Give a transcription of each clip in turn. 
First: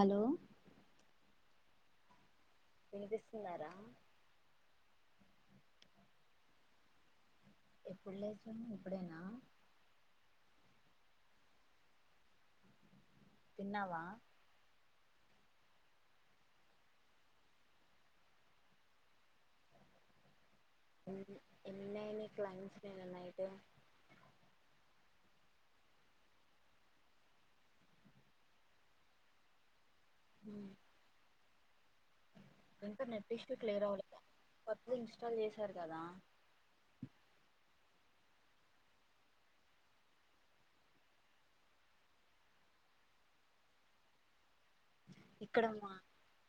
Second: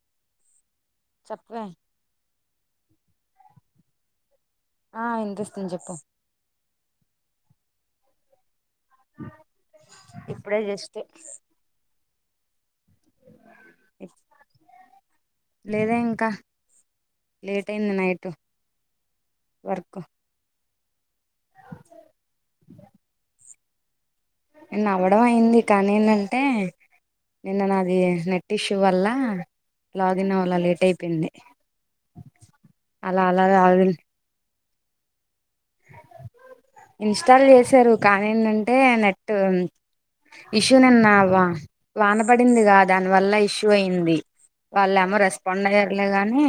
hello వ వినిపిస్తుందా రా ఆ ఇనిపిస్తుంది చెప్పు ఎప్పుడు లేదు ఇప్పుడేనా ఇప్పుడే జస్ట్ తిన్నావా లేదే ఇంకా లేట్ అయింది నైట్ వర్క్ ఎన్ని అయినయ్ క్లయింట్స్ నిన్న నైటు న అవ్వడం అయింది కానీ ఏంటంటే నిన్న నాది నెట్ ఇష్యూ వల్ల లాగిన్ అవ్వలా లేట్ అయిపోయింది ఇంకా అలా నెట్ అలా ఇష్యు క్లియర్ లాగిన్ అవ్వలే ప ఇన్స్టాల్ చేసారు కానీ ఏంటంటే నెట్ ఇష్యూ నిన్న వా వానపడిందిగా దానివల్ల ఇష్యూ అయింది వాళ్ళ ఏమో ఇక్కడ రెస్పాండ్ మా అయ్యర్లే గాని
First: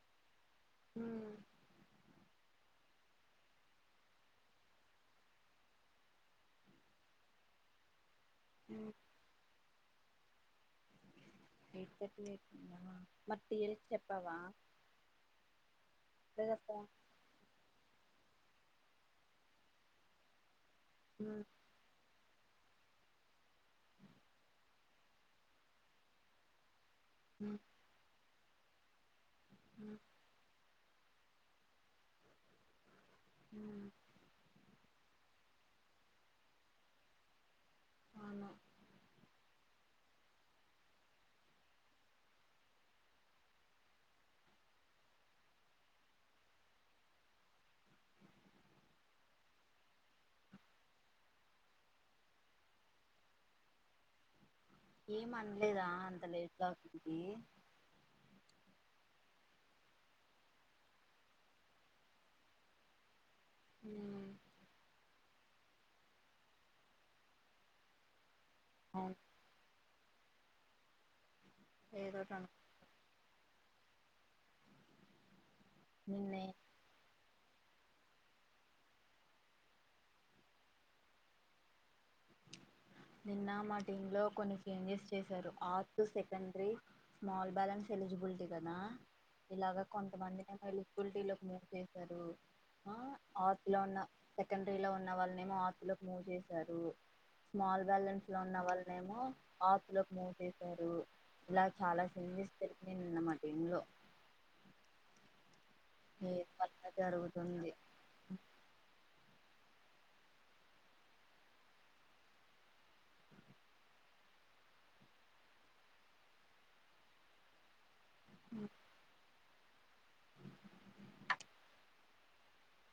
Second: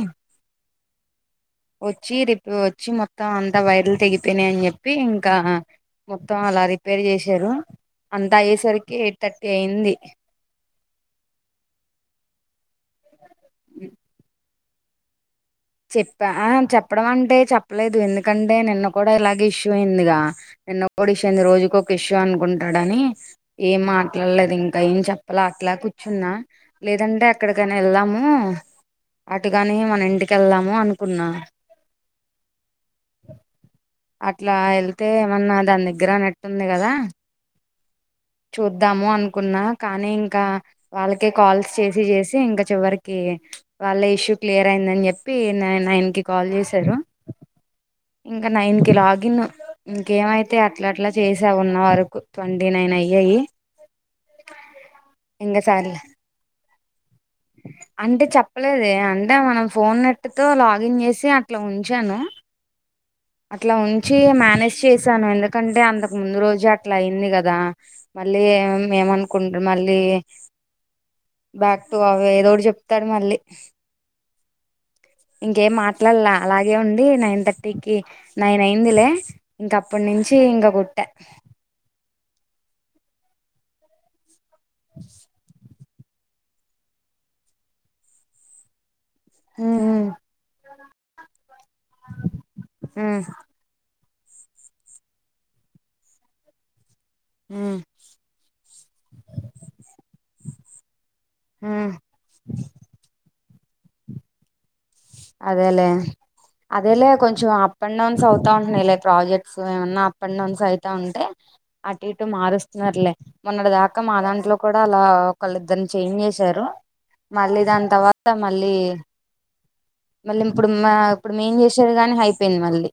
వచ్చి రిపే వచ్చి మొత్తం అంతా వైర్లు తెగిపోయినాయని చెప్పి ఇంకా మొత్తం అలా రిపేర్ చేషిరు అంతా ఐయేసరికి ఎయిట్ థర్టీ ఐయ్యింది ఏట్ మట్ ఎరి చెప్పవా చెప్ప ఆ ఫోన్ చెప్పడం అంటే చెప్పలేదు ఎందుకు ఎందుకంటే నిన్న కూడా ఇలాగే ఇష్యూ అయిందిగా ఎన్నోడిసింది రోజుకి ఒక ఇష్టం అనుకుంటాడని ఏం మాట్లాడలేదు ఇంకా ఏం చెప్పలే అట్లా కూర్చున్నా లేదంటే ఏక్కడికైనా వెళ్దాము అటుగాని మన ఇంటి క వెళ్దాము అనుకున్నా అట్లా ఎన్ని అయితే ఏమన్నా దాని దగ్గర అనట్టుంది కదా అవును చూద్దాము అను ఉన్నా కానీ ఇంకా వాళ్ళకే కాల్స్ చేసి చేసి ఇంకా చివరికి వాళ్ళ ఇష్యూ క్లియర్ అయిందని చెప్పి చెప్పి నయిన్ కి కాల్ చేశారు ఇంకా నైన్కి లాగిన్ ఇంకేమైతే అట్లా అట్లా చేసే ఉన్న వరకు ట్వంటీ నైన్ అయ్యాయి ఏం ఇంకా అనలేదా సర్లే అంత లేట్ అవుతుంటే అంటే చెప్పలేదే అంటే మనం ఫోన్ నెట్ తో లాగిన్ చేసి అట్లా ఉంచాను అట్లా ఉంచి మేనేజ్ చేశాను ఎందుకంటే అంతకు ముందు రోజే అట్లా అయింది కదా మ మళ్ళీ ఏమని అవును అనుకుంటే మళ్ళీ బ్యాక్ టు అవ ఏదోటి అను ఏదోడు చెప్తాడు మళ్ళీ ఇంకేం మాట్లాడాలా నిన్నే అలాగే ఉండి నా ఇంత పటీకి నైన్ అయిందిలే ఇంక అప్పటి నుంచి ఇంకా కుట్టా నిన్న మా టీం లో కొన్ని న్స్ చేశారు ఆ సెకండీ స్మల్ బ్యాలెన్స్ ఎలిజిబిలిటీ కదా ఇలాగా ఉమ్ కొంతమందిని వెళ్ళ ఉల్టీలక్ము చేసారు ఆతిలో ఉన్న సెకండరీ లో ఉన్న వాళ్ళనే ఏమో ఆస్తులోకి మూవ్ చేసారు ఉమ్ స్మాల్ బ్యాలెన్స్ లోన్న్న వల్లనేమో ఆపులకు మ చేశారు ఇలా చాలా సిందిస్తరికి నేనున్నమాట పన్న అదేలే అదేలే కొంచెం జరుగుతుంది అప్ అండ్ డౌన్స్ అవుతా ఉంటున్నాయి లై ప్రాజెక్ట్ సో ఏమన్నా అప్ అండ్ డౌన్స్ అయితే ఉంటే అటు అప్ అండ్ డౌన్స్ అవుతుంటే అటు ఇటు మారుస్తున్నట్లే మొన్నటి దాకా మా దాంట్లో కూడా అలా ఒకళ్ళ ఇద్దరుని చేంజ్ చేసారు మళ్ళీ దాని త వ త్త మళ్ళీ మళ్ళీ ఇంప్పుడు మా ఇప్పుడు మేం చేసేది గానీ అయిపోయింది మళ్ళీ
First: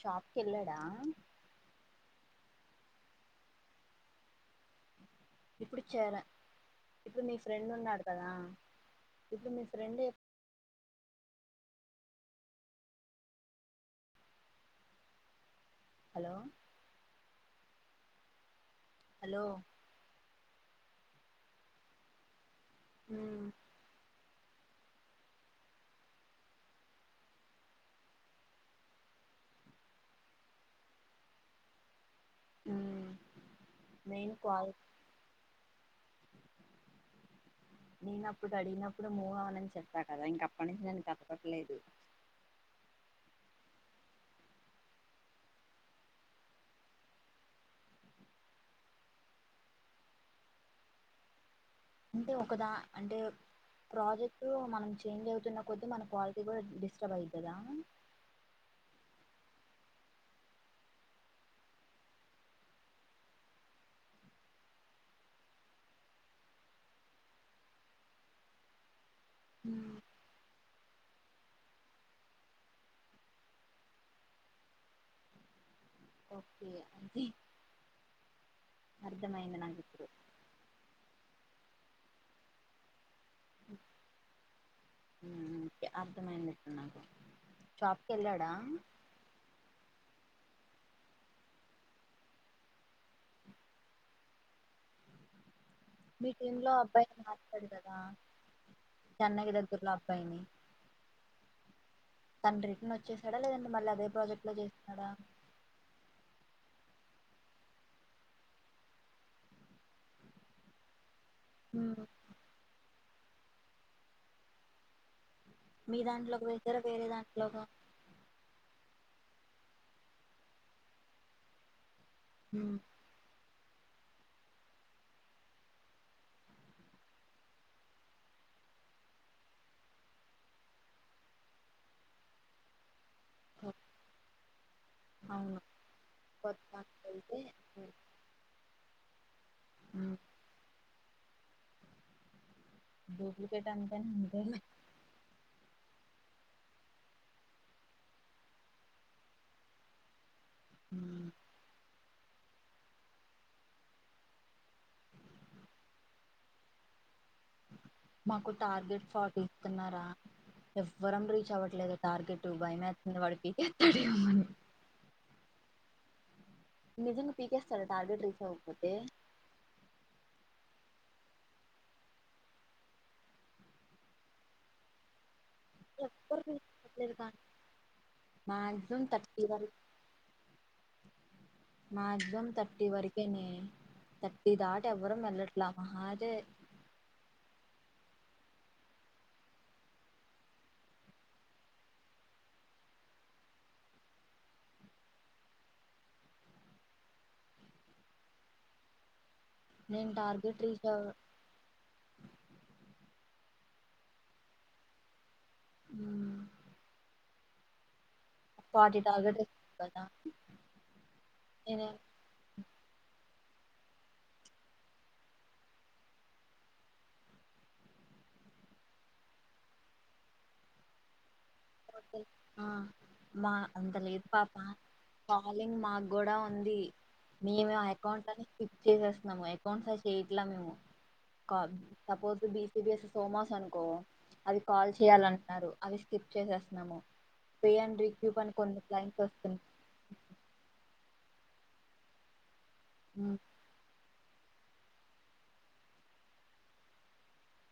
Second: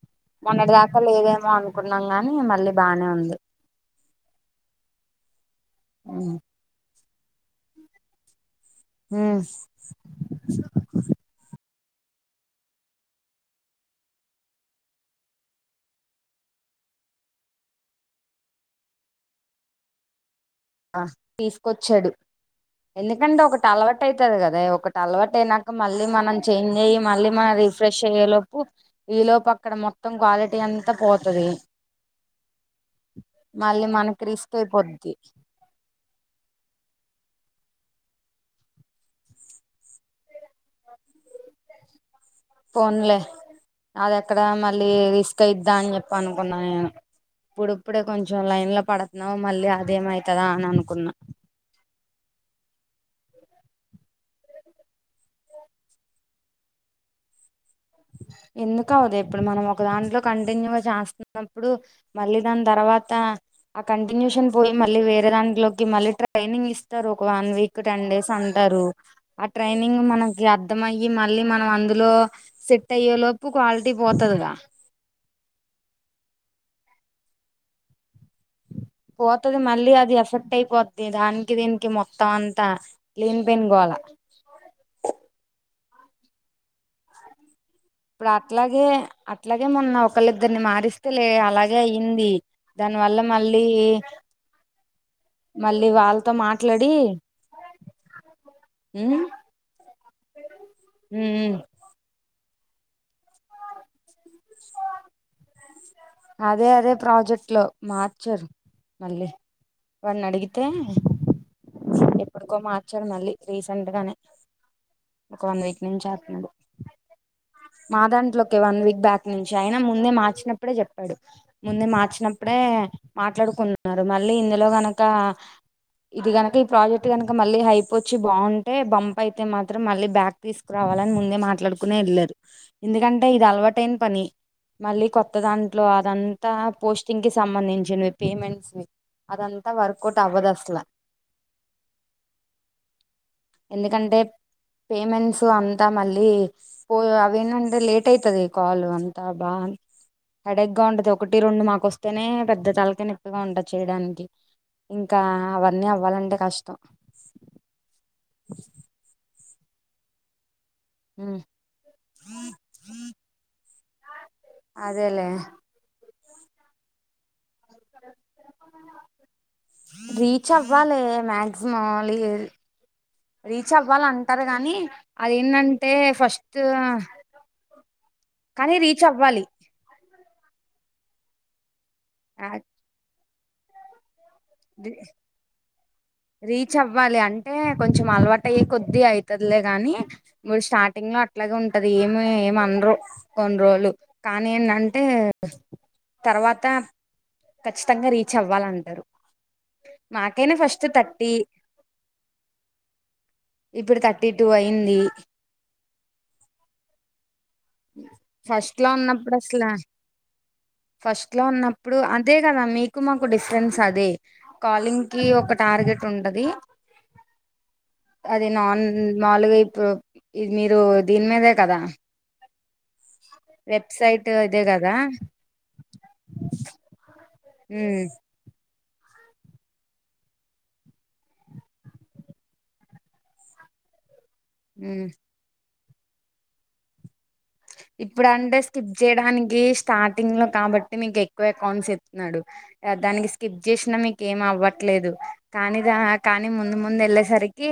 షాప్ కి మొన్నటి వెళ్ళాడా దాకా లేదేమో అనుకున్నాంగా ని మళ్ళీ బానే ఉంది ఇప్పుడు చేర ఇప్పుడు నీ ఫ్రెండ్ ఉన్నాడు కదా మ్మ్ ఇప్పుడు మీ ఫ్రెండ్ హలో హలో ఆ తీసుకొచ్చాడు ఎందుకంటే ఒకటి అలవాటై త్తది కదా ఒకటి అలవాటు అయినాక మళ్ళీ మనం చేంజ్ అయ్యి మళ్ళీ మనం రిఫ్రెష్ అయ్యేలోపు ఈ లోపు అక్కడ మొత్తం క్వాలిటీ అంతా పోతది ఉమ్ మళ్ళీ మనకి నేను రిస్క్ క్వాల్ అయిపోద్ది నేనప్పుడు అడిగినప్పుడు మూ అవనని చెప్పా కదా ఇంక అప్పటి నుంచి నేను కథపట్టలేదు ఫోన్లే అది ఎక్కడ మళ్ళీ రిస్క్ అయిద్దా అని చెప్ప అనుకున్నా నేను ఇప్పుడిప్పుడే కొంచెం లైన్ లో పడత్న్నావు మళ్ళీ అదేమైతద అని అనుకున్నా అంటే ఒకదా అంటే ప్రాజెక్ట్ మనం చేంజ్ అవుతున్న కొద్దీ మన క్వాలిటీ కూడా డిస్టర్బ్ అయితదా ఎందుకవదు ఇప్పుడు మనం ఒక దాంట్లో కంటిన్యూగా చేస్తన్నప్పుడు మళ్ళీ దాని తర్వాత ఆ కంటిన్యూషన్ పోయి మళ్ళీ వేరే దాంట్లోకి మళ్ళీ ట్రైనింగ్ ఇస్తారు ఒక వన్ వీక్ టెన్ డేస్ అంటరు ఆ ఉమ్, ట్రైనింగ్ మనకి అ అర్థమయ్యి మళ్ళీ మనం అందులో సెట్ తయ్యలోపు క్వాలిటీ పోతుందిగా ఓకే అంత పోతుది మళ్ళీ అది ఎఫెక్ట్ అయిపోతుది దానికి దీనికి మొత్తం అంతా కలీన్ పెన్ గోల అర్థమయ్యింది ఇక్కడ నాకు షాప్కి ఇప్పుడు వెళ్ళాడా అట్లాగే అట్లాగే మొన్న ఒకళ ఇద్దరిని మారిస్తే లే అలాగే అయ్యింది దానివల్ల మళ్ళీ మళ్ళీ మీ వాళ్ళతో టటీమ్ లో మాట్లాడి అబ్బాయిని మాట్లాడు కదా ఉమ్ చెన్నగి దగ్గర్లో అబ్బాయిని ఉమ్ తన రిటర్న్ వచ్చేసాడా లేదంటే మళ్ళీ అదే ప్రాజెక్ట్ లో చేస్తున్నాడా అదే అదే ప్రాజెక్ట్ లో మార్చరు మళ్ళీ వాడిని అడిగితే ఉమ్, ఎప్పుడుకో మా వచ్చారు మళ్ళీ రీసెంట్ గానే ఒక వన్ వీక్ మీ నుంచి దాంట్లోకి ఆతున్నాడు వేసారా వేరే దాంట్లోక మా దాంట్లో ఒకే వన్ వీక్ బ్యాక్ ఇ నుంచి ఆయిన ముందే మార్చినప్పుడే చెప్పాడు ముందే మార్చిన వినప్పుడే మాట్లాడుకున్నా న్నారు మళ్ళీ ఇందులో గనక ఇది గనక ఈ ప్రాజెక్ట్ కనుక మళ్ళీ హైప్ వచ్చి బాగుంటే బంప్ అయితే మాత్రం మళ్ళీ బ్యాక్ తీసుకురావాలని ముందే మాట్లాడుకునే వెళ్ళారు ఎందుకంటే అంట ఇది అలవాటేన పని మళ్ళీ కొత్త అవును దాంట్లో అదంతా పోస్టింగ్ కి కొత్తతే సంబంధించినవి పేమెంట్స్ అదంతా వర్కౌట్ అవ్వదుస్లా డూప్లికేట్ అంతేనా ఎందుకంటే అంతేలే పేమెంట్స్ అ అంతా మళ్ళీ పో అవేనంటే లేట్ అయితది కాల్ అంతా బా అ హెడక్ గా ఉంటదింది ఒకటి రెండు మాకు వస్తుంది అనే పెద్ద తళక నొప్పిగా ఉంట చేయడానికి ఇంకా అవన్నీ అవ్వాలంటే అంట కష్టం మాకు టార్గెట్ ఫార్టీ తిన్నారా ఎవ్వరం రీచ్ అవ్వట్లేదు టార్గెట్ భయమేస్తుంది వాడుగెటెత్తాడేమో అదేలే నిజలు పీకేస్తారా టార్గెట్ రీచ్ అవ్వకపోతే రీచ్ అవ్వాలి మా్యాక్సిమం రీచ్ అవ్వాల అంటారు కానీ అది ఎన్నంటే ఎవ్వరు ఫస్ట్ రీచ్ అవ్వట్లేదు కానీ కానీ మాక్సిమం రీచ్ అవ్వాలి థర్టీ వరకు మాగం తట్టి వర నే రీచ్ అవ్వాలి అంటే కొంచం కొంచెం అలవాటు అయ్యి కొద్ది అవుతుదిలే కాని స్టార్టింగ్ లో అట్లాగే ఉంటంది ఏమి ఏమనరు కొన్ని రోజులు కానీ ఏంటంటే తర్వాత ఖచ్చితంగా రీచ్ అవ్వాలంటారు నేను మాకైనా టార్గెట్ ఫస్ట్ రీచ్ అవ్వ తథర్టీటి ఇప్పుడు థర్టీ టూ అయింది అ ఫస్ట్ లో ఉన్నప్పుడు టార్గెట్ అసలు కదా ఫస్ట్ లో నేనే ఉన్నప్పుడు అదే కదా మీకు మాకు డిఫరెన్స్ అదే కాలింగ్ కి ఒక టార్గెట్ ఉంటది అది నాన్ మాలుగాప్పు మీరు దీని మీద కదా ఆ మా అంత లేదు వెబ్సైట్ పాప ఇదే కదా కాలింగ్ మాకు కూడా ఉంది ఇమే ఉమ్ అకౌంట్ అని క్క్ చేసేస్తున్నాము అకౌంట్స్ అ చెయట్లా మేము సపోజ బిసబిఎస్ సోమాస్ అనుకో అది కాల్ ఉమ్ చేయాలంటున్నారు అవి స్కిప్ చేసేస్త నమో ఇప్పుడు అంటే స్కిప్ చేయడానికి స్టార్టింగ్ లో కాబట్టి మీకు ఎ క్కువే అకౌంట్స్ ఎత్ న్నడు ఆ దానికి వస్తున్నాయిలోకి స్కిప్ చేసినా మీ ఏం అవ్వట్లేదు కానీ దా కానీ ముందు ముందు వెళ్ళేసరికి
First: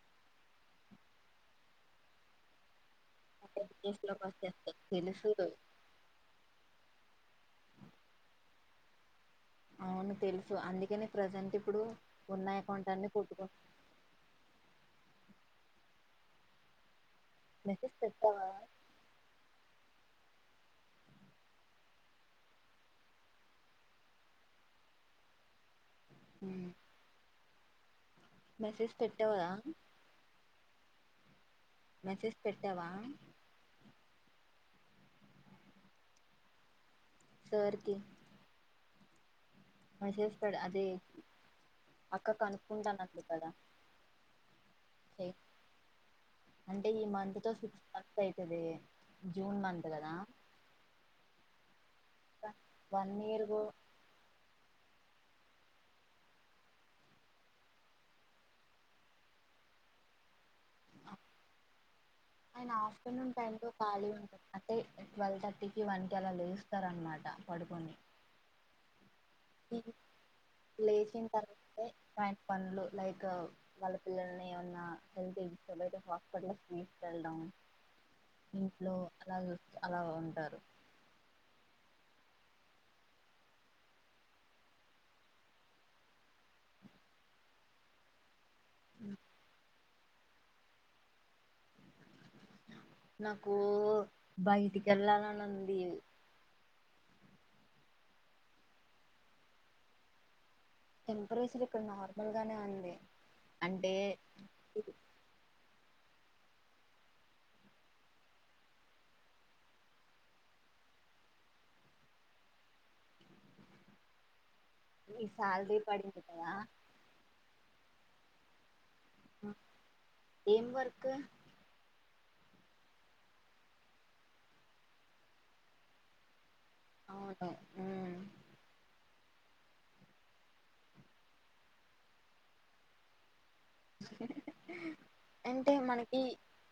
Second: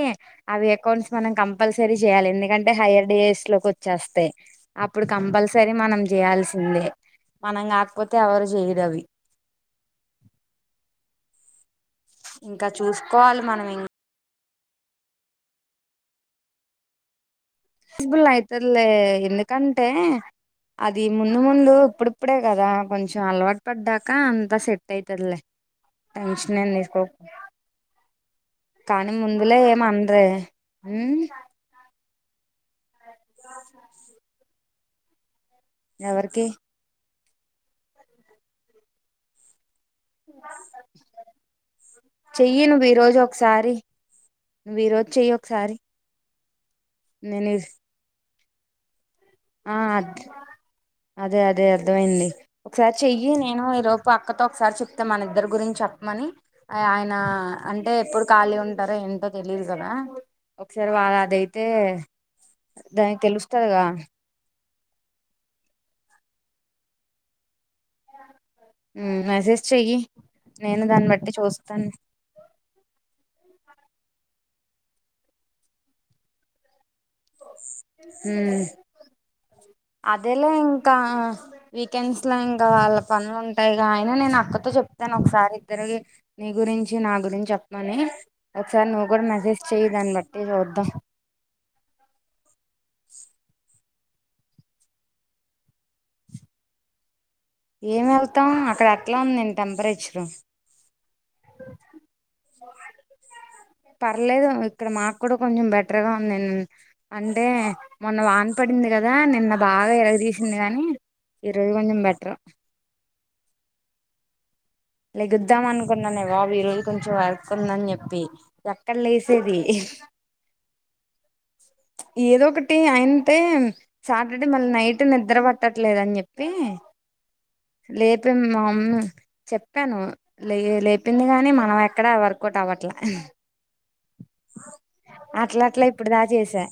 అవి అకౌంట్స్ మనం కంపల్సరీ చేయాలి ఎందుకంటే హైర్ డేస్ లోకి వచ్చేస్తాయ్ వచ్చేస్తాయి ఇప్పుడు తెలుసు కంపల్సరీ మనం చేయాల్సిందే మనం కాకపోతే ఎవరు జేయురవి అవును తెలుసు అందుకనే ప్రజెంటిప్ ఇప్పుడు ఉన్న ఇంకా అకౌంట్ అన్ని చూసుకోవాలి పుట్టుకో మనం మెసేజ్ పెట్టావా బుల్లయితదిల్లే ఎల్లు కంటే అది ముందు ముందు ఇప్పుడిప్పుడే కదా కొంచెం అలవాటు పడ్డాక అంతా సెట్ అయితదిలే టెన్షనేమ్ తీస్కోకు మెసేజ్ కానీ పెట్టావా ముందులో ఏమన్రే మ్మ్ మెసేజ్ పెట్టావా అస్ లు ఎవర్కి సార్కి చేస్తాడు అదే అక్క చెయ్యి నువ్వు ఈ రోజు కనుక్కుంటానట్లు కదా ఒకసారి నువ్వు ఈ రోజు చెయ్యి చెయ్ ఒకసారి అంటే ఈ మంత్తో నేను ఫిఫ్త్ పం పైతది ఆ అద్ అదే అదే అర్ధవైయింది ఒకసారి వన్ చెయ్యి ఇయర్ కు నేను ఈలోపు అక్కతో ఒకసారి చెప్ ఐతే మన ఇద్దరి గురించ్ చెప్పమని ఆయన అంటే ఎప్పుడు ఖాళీ ఉంటారో ఏంటో తెలియదు కదా ఒకసారి వాళ్ళ అదైతే ఆయన దానికి ఆఫ్టర్నూన్ టై లో తెలుస్తదిగా ఖాళీ ఉంటాది అట్టే ట్వెల్వ్ థర్టీకి వన్కి అలా లేస్తారు అన్నమాట పడుకోన్ని నువ్ మెసేజ్ చెయ్యి నేను దాన్ని లేచిన బట్టి తర్వాతే చూస్తాను ఆయన పనులు లైక్ వాళ్ళ పిల్లల్ని ఏవన్నా హెల్త్ ఇన్షూ హాస్పిటల్ కి మ్మ్ అలా అలా అదేలే ఉంటారు ఇంకా వీకెండ్స్ అట్లా ఇంకా వాళ్ళ పనులు ఉంటాయ్గా అయన నేను అక్కతో చెప్తాను ఒకసారి ఇద్దరికి నీ గురించి నా గురించి చెప్పని ఒక్సారి నువ్ కూడా మేసేజ్ చేయ్దాని లెట్టే చూద్దాం నాకు బయటకేల్లాలని ఉంది ఏం వెళ్తాం అక్కడ ఎట్లా ఉందేంటి టెంపరేచరు టెంపరేచర్ ఇక్కడ నార్మల్గానే ఉంది అంటే టర్గా వుందిన్ అంటే మొన్న వానపడింది కదా నిన్న బాగా ఇరగదీసింది కాని ఈ రోజు కొంజం బెట్ర్ ఈ లెగుద్దాం శాలరీ పడింది అనుకున్నానే కదా బాబు ఈ రోజు కొంచెం వరక్కుందని జెప్పి య కళ్ళె సేది ఏం వర్క్ ఏదో ఒకటి అయింటే సాటర్ డే మళ్ళి నైట్ నిద్ర పట్టట్లేదని జెప్పి అవును ఉమ్ లేపి మామ్మ చెప్పాను లే లేపింది కాగాని మనం ఎక్కడ వర్కౌట్ అవ్వట్లే అట్లా అంటే అట్లా ఇప్పుడు దా మనకి చేసా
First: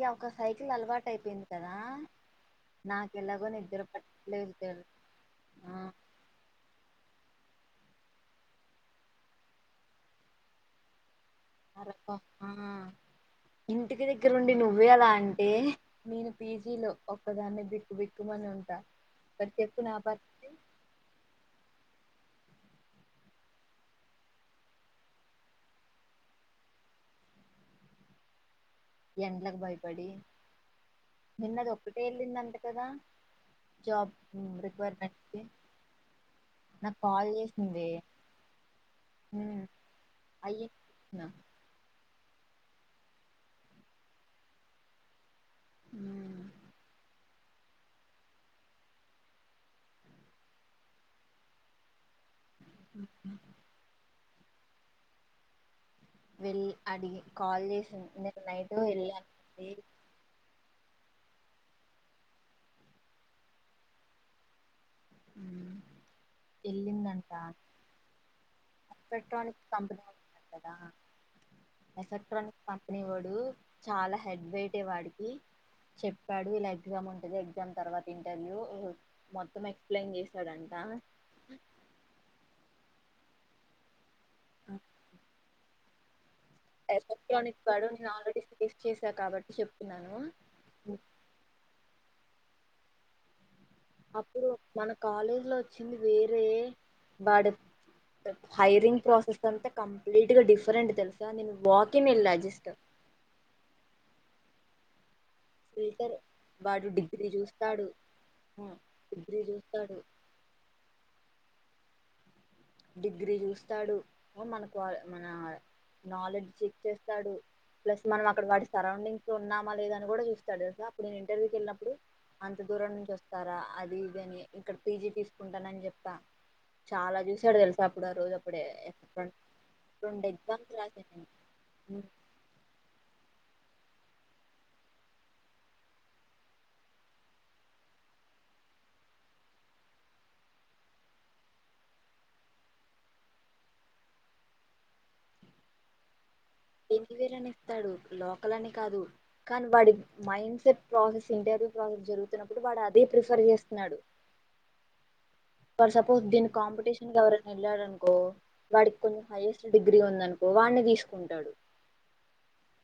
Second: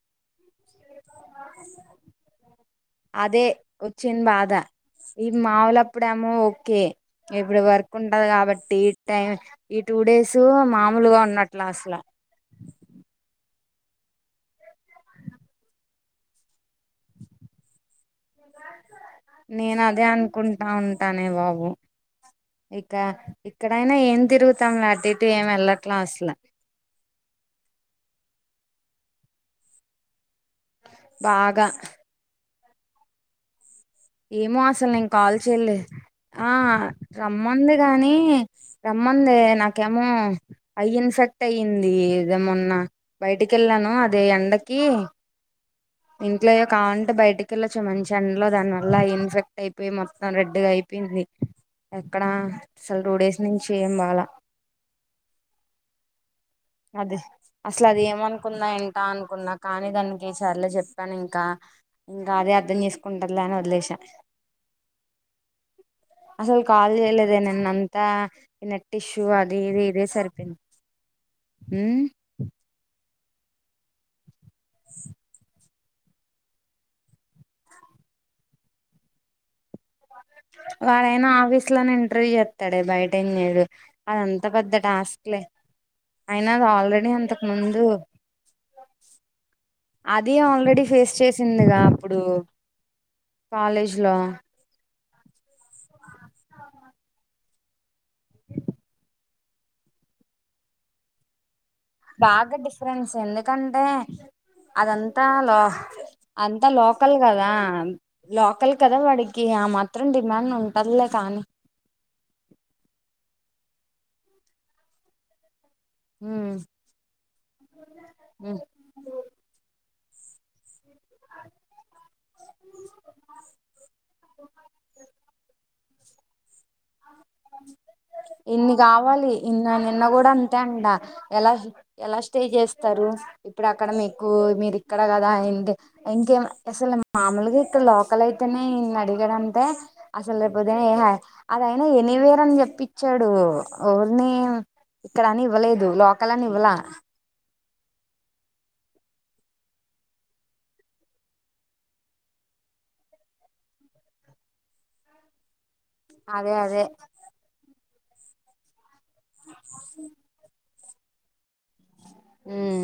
ఇ ఒక సైకిల్ అలవాటు అయిపోయింది కదా నాకు అదే ఎలాగో నిద్ర వచ్చిన్ బాధ పట్టలేదు తెల్ ఈ ఆ మాములప్పుడేమో ఓకే ఇప్పుడు వర్క్ ఉంటది కాబట్టి టైం ఈ టూ డేస్ మామూలుగా ఉన్నట్ అర ఓ ఆ ఇంటికి దగ్గర ఉండి నువ్వే అలా అంటే నేను పీజీ లో ఒక్కదాన్ని బిక్కుబిక్ నేను అదే పరిస్థితి అనుకుంటా ఉంటానే బాబు ఇక ఇక్కడైనా ఏం తిరుగుతాంలే అటు ఇటు ఏం వెళ్లట్లా అసలు ఎండ్లకు భయపడి నిన్న బాగా అది ఒక్కటే ఎల్లిందంట కదా జాబ్ ఏమో అసలు నేను రిక్వైర్మెంట్ కాల్ కి చెయలే ఆ నాకు కాల్ రమ్మంది చేసింది గానీ రమ్మంది ఉమ్ నాకేమో అయ్యి ఐ ఇన్ఫెక్ట్ అయ్యింది ఇదే మొన్న బయటికి వెళ్ళాను అదే ఎండకి ఉమ్ ఇంట్లోయ్యో కావంటే బయటికి కిలో చ మంచి ఎండలో దాని అలా ఇన్ఫెక్ట్ అయిపోయి మొత్తం రెడ్గా అయిపోయింది ఎక్కడ అసలు రూడేస్ నుంచి ఏమ్ బాలా వెళ్ అదే అడిగి కాల్ అసలు అది చేసింది నేను ఏమనుకున్నాా నైట్ ఎంటా వెళ్ళాను అనుకున్నా కానీ దానికి చర్లే చెప్ కాని ఇంకా ఇంకా అదే అర్ధం చేసుకుంటదిలే అని వదిలేస అసలు కాల్ వెళ్ళిందంట చేయలేదే నిన్న అంతా టిష్యూ అది ఇది ఇదే సరిపోయింది ఉమ్ ఎలెక్ట్రనిక్ కంపెనీ వడ్ ఇప్పుడు చాలా హెడ్ పెట్టే వాడికి చెప్పాడు ఇలా ఎగ్జామ్ ఉంటది ఎగ్జామ్ తర్వాత ఇంటర్వ్యూ మొత్తం ఎ వాడైనా ఆఫీస్ లోనే ఇంటర్వ్యూ చెస్తాడే బయట తెన్నేడు అదంత పెద్ద టాస్క్ లే ఎలక్ట్రానిక్ ముందు వాడు నేను ఆల్రెడీ స్టడీస్ చేశా కాబట్టి చెప్ అది ఆల్రెడీ ఫేస్ చేసిందిగా అప్పుడు కాలేజ్ లో అప్పుడు మన కాలేజీ లో చింది వేరే బాడత్ హైరింగ్ ప్రాసెస్ ఇదంతా కంప్లీట్ గా డిఫరెంట్ తెలుసా నేను వాకిన్ వెళ్ళా బాగా జస్ట్ డిఫరెన్స్ ఎందుకంటే అదంత్ అంత లో ఫిల్టర్ అంతా వాడు లోకల్ డిగ్రీ కదా చూస్తాడు లోకల్ కదా డిగ్రీ వాడికి ఆ చూస్తాడు మాత్రం డిమాండ్ ఉంటదిలే కానీ డిగ్రీ చూస్తాడు వో మనకు మన నాలెడ్జ్ ఉమ్ చెక్ చేస్తాడు ప్లస్ మనం అక్కడ వాడి ఉమ్ సరౌండింగ్స్ లో ఉన్నామా లేదని నన్ను కూడా చూస్తాడు గా అప్పుడు నేను ఇంటర్వ్యూకి వెళ్ళినప్పుడు అంత దూరం నుంచి వస్తారా అది ఇది అని ఇక్కడ పీజీ తీసుకుంటానని చెప్పా చాలా చూసాడు తెలుసా అప్పుడు ఆ రోజు అప్పుడే ఇన్ని కావాలి ఇన్న నిన్న రెండు కూడా అంతే ఎగ్జామ్స్ అంట రాశాను ఎలా ఎలా స్టే చేస్తారు ఇప్పుడు అక్కడ మీకు మీరు ఇక్కడ కదా ఏంటి ఇంకేం అసలు మామూలుగా ఇక్కడ లోకల్ అయితేనే ఇన్ అడిగడంట అసలు రేపుపోద్దున ఎ హ అదైనా ఎన్ నివేర్ అని చెప్పించాడు ఓర్నీ ఇక్కడని ఇవ్వలేదు క్కలా నివ్వలా తాడు లోకల్ అని కాదు కానీ వాడి mindset process interview process జరుగుతున్నప్పుడు వాడు అదే ప్రిఫర్ చేస్తున్నాడు ఫర్ సపోజ దీని అదే అదే కాంపిటీషన్గా ఎవరైనా వెళ్ళారనుకో కో వాడికి కొంచెం హైయెస్ట్ డిగ్రీ ఉందనుకో వాడిని తీసుకుంటాడు మ్మ్